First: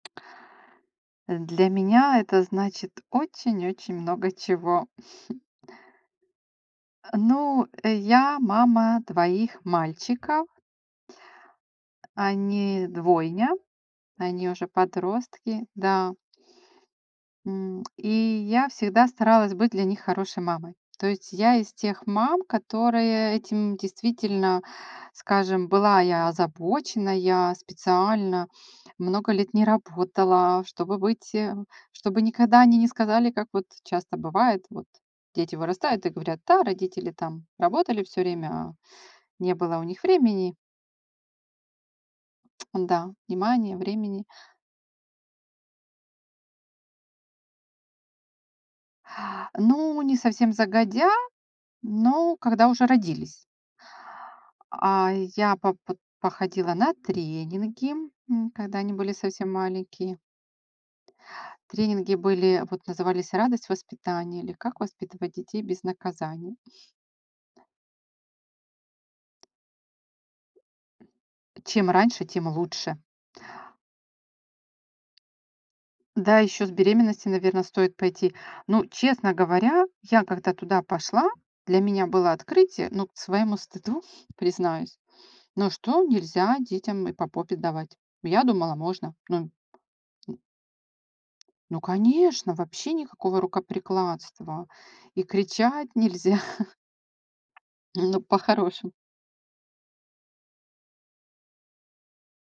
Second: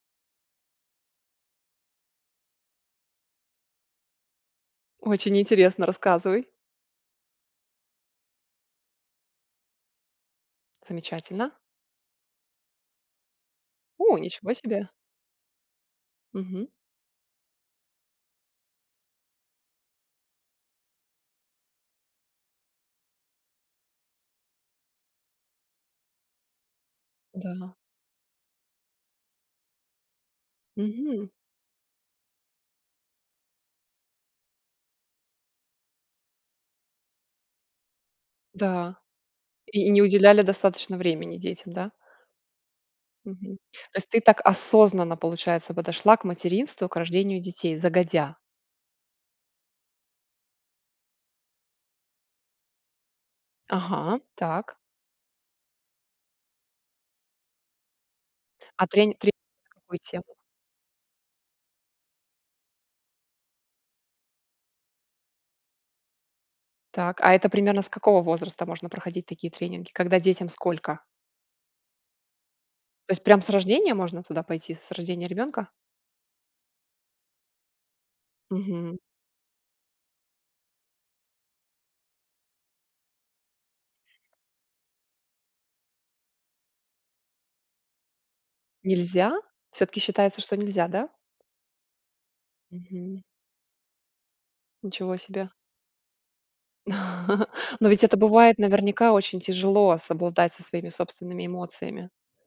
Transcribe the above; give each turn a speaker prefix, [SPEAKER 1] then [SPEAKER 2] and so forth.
[SPEAKER 1] Э, для меня это значит очень-очень много чего.
[SPEAKER 2] Очень интересно, рассказывай.
[SPEAKER 1] А, ну, э, я мама 2 мальчиков.
[SPEAKER 2] Замечательно.
[SPEAKER 1] Они двойня,
[SPEAKER 2] У,
[SPEAKER 1] они
[SPEAKER 2] ничего
[SPEAKER 1] уже
[SPEAKER 2] себе.
[SPEAKER 1] подростки. Да.
[SPEAKER 2] Мгм.
[SPEAKER 1] М, и я всегда старалась быть для них хорошей мамой. То есть я из тех мам, которые этим действительно, скажем, была я озабоченная,
[SPEAKER 2] Да.
[SPEAKER 1] специально много лет не работала, чтобы
[SPEAKER 2] Мгм.
[SPEAKER 1] быть э, чтобы никогда они не сказали, как вот часто бывает. Вот дети вырастают и говорят: "Да, родители там работали всё время, а
[SPEAKER 2] Да,
[SPEAKER 1] не было у
[SPEAKER 2] и и не
[SPEAKER 1] них
[SPEAKER 2] уделяли
[SPEAKER 1] времени".
[SPEAKER 2] достаточно времени детям, да?
[SPEAKER 1] М-да,
[SPEAKER 2] Мгм.
[SPEAKER 1] внимания,
[SPEAKER 2] То есть ты
[SPEAKER 1] времени.
[SPEAKER 2] так осознанно, получается, подошла к материнству, к рождению детей, загодя.
[SPEAKER 1] Ну, не совсем загодя, но когда уже родились.
[SPEAKER 2] Ага, так.
[SPEAKER 1] А я по под походила на тренинги, м, когда
[SPEAKER 2] А
[SPEAKER 1] они были
[SPEAKER 2] тренин тренинг
[SPEAKER 1] совсем
[SPEAKER 2] на какую
[SPEAKER 1] маленькие.
[SPEAKER 2] тему?
[SPEAKER 1] Тренинги были, вот, назывались "Радость воспитания", или "Как воспитывать детей без наказаний".
[SPEAKER 2] Так, а это примерно с какого возраста можно проходить такие тренинги? Когда детям сколько?
[SPEAKER 1] Чем раньше, тем лучше.
[SPEAKER 2] То есть прям с рождения можно туда пойти, с рождения ребёнка?
[SPEAKER 1] Да, ещё с беременностью, наверно, стоит пойти. Ну,
[SPEAKER 2] Мгм.
[SPEAKER 1] честно говоря, я, когда туда пошла, для меня было открытие. Ну, к своему стыду, признаюсь, ну, что нельзя детям и по попе давать? Я думала, можно,
[SPEAKER 2] Нельзя?
[SPEAKER 1] ну,
[SPEAKER 2] Всё-таки
[SPEAKER 1] м
[SPEAKER 2] считается, что нельзя, да?
[SPEAKER 1] Ну, конечно, вообще
[SPEAKER 2] Мгм.
[SPEAKER 1] никакого рукоприкладства,
[SPEAKER 2] Ничего
[SPEAKER 1] и
[SPEAKER 2] себе.
[SPEAKER 1] кричать нельзя.
[SPEAKER 2] Но ведь это
[SPEAKER 1] Ну,
[SPEAKER 2] бывает,
[SPEAKER 1] по-хорошему.
[SPEAKER 2] наверняка, очень тяжело совладать со своими собственными эмоциями.